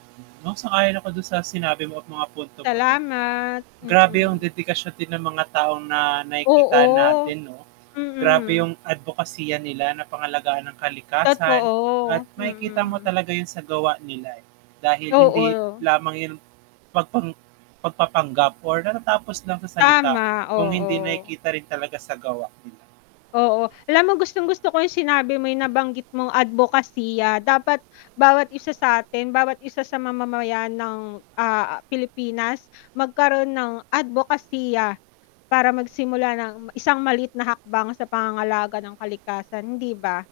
'No, sang-ayon ako dun sa sinabi mo at mga punto mo 'no. Salamat, Grabe yung mm. dedikasyon din ng mga taong na nakikita Oo. natin 'no. Grabe Mm. yung adbokasiya nila na pangalagaan ang kalikasan, at Totoo, makikita mo mm. talaga yun sa gawa nila, eh, dahil hindi Oo. lamang yan pagpang pagpapanggap or natatapos lang sa salita Tama, kung hindi oo. nakikita rin talaga sa gawa, 'di ba? Oo, alam mo gustong-gusto ko yung sinabi mo nabanggit mong adbokasiya, dapat bawat isa satin, bawat isa sa mamamayan ng, ah, Pilipinas magkaroon ng adbokasiya, para magsimula ng isang maliit na hakbang sa pangangalaga ng kalikasan, hindi ba?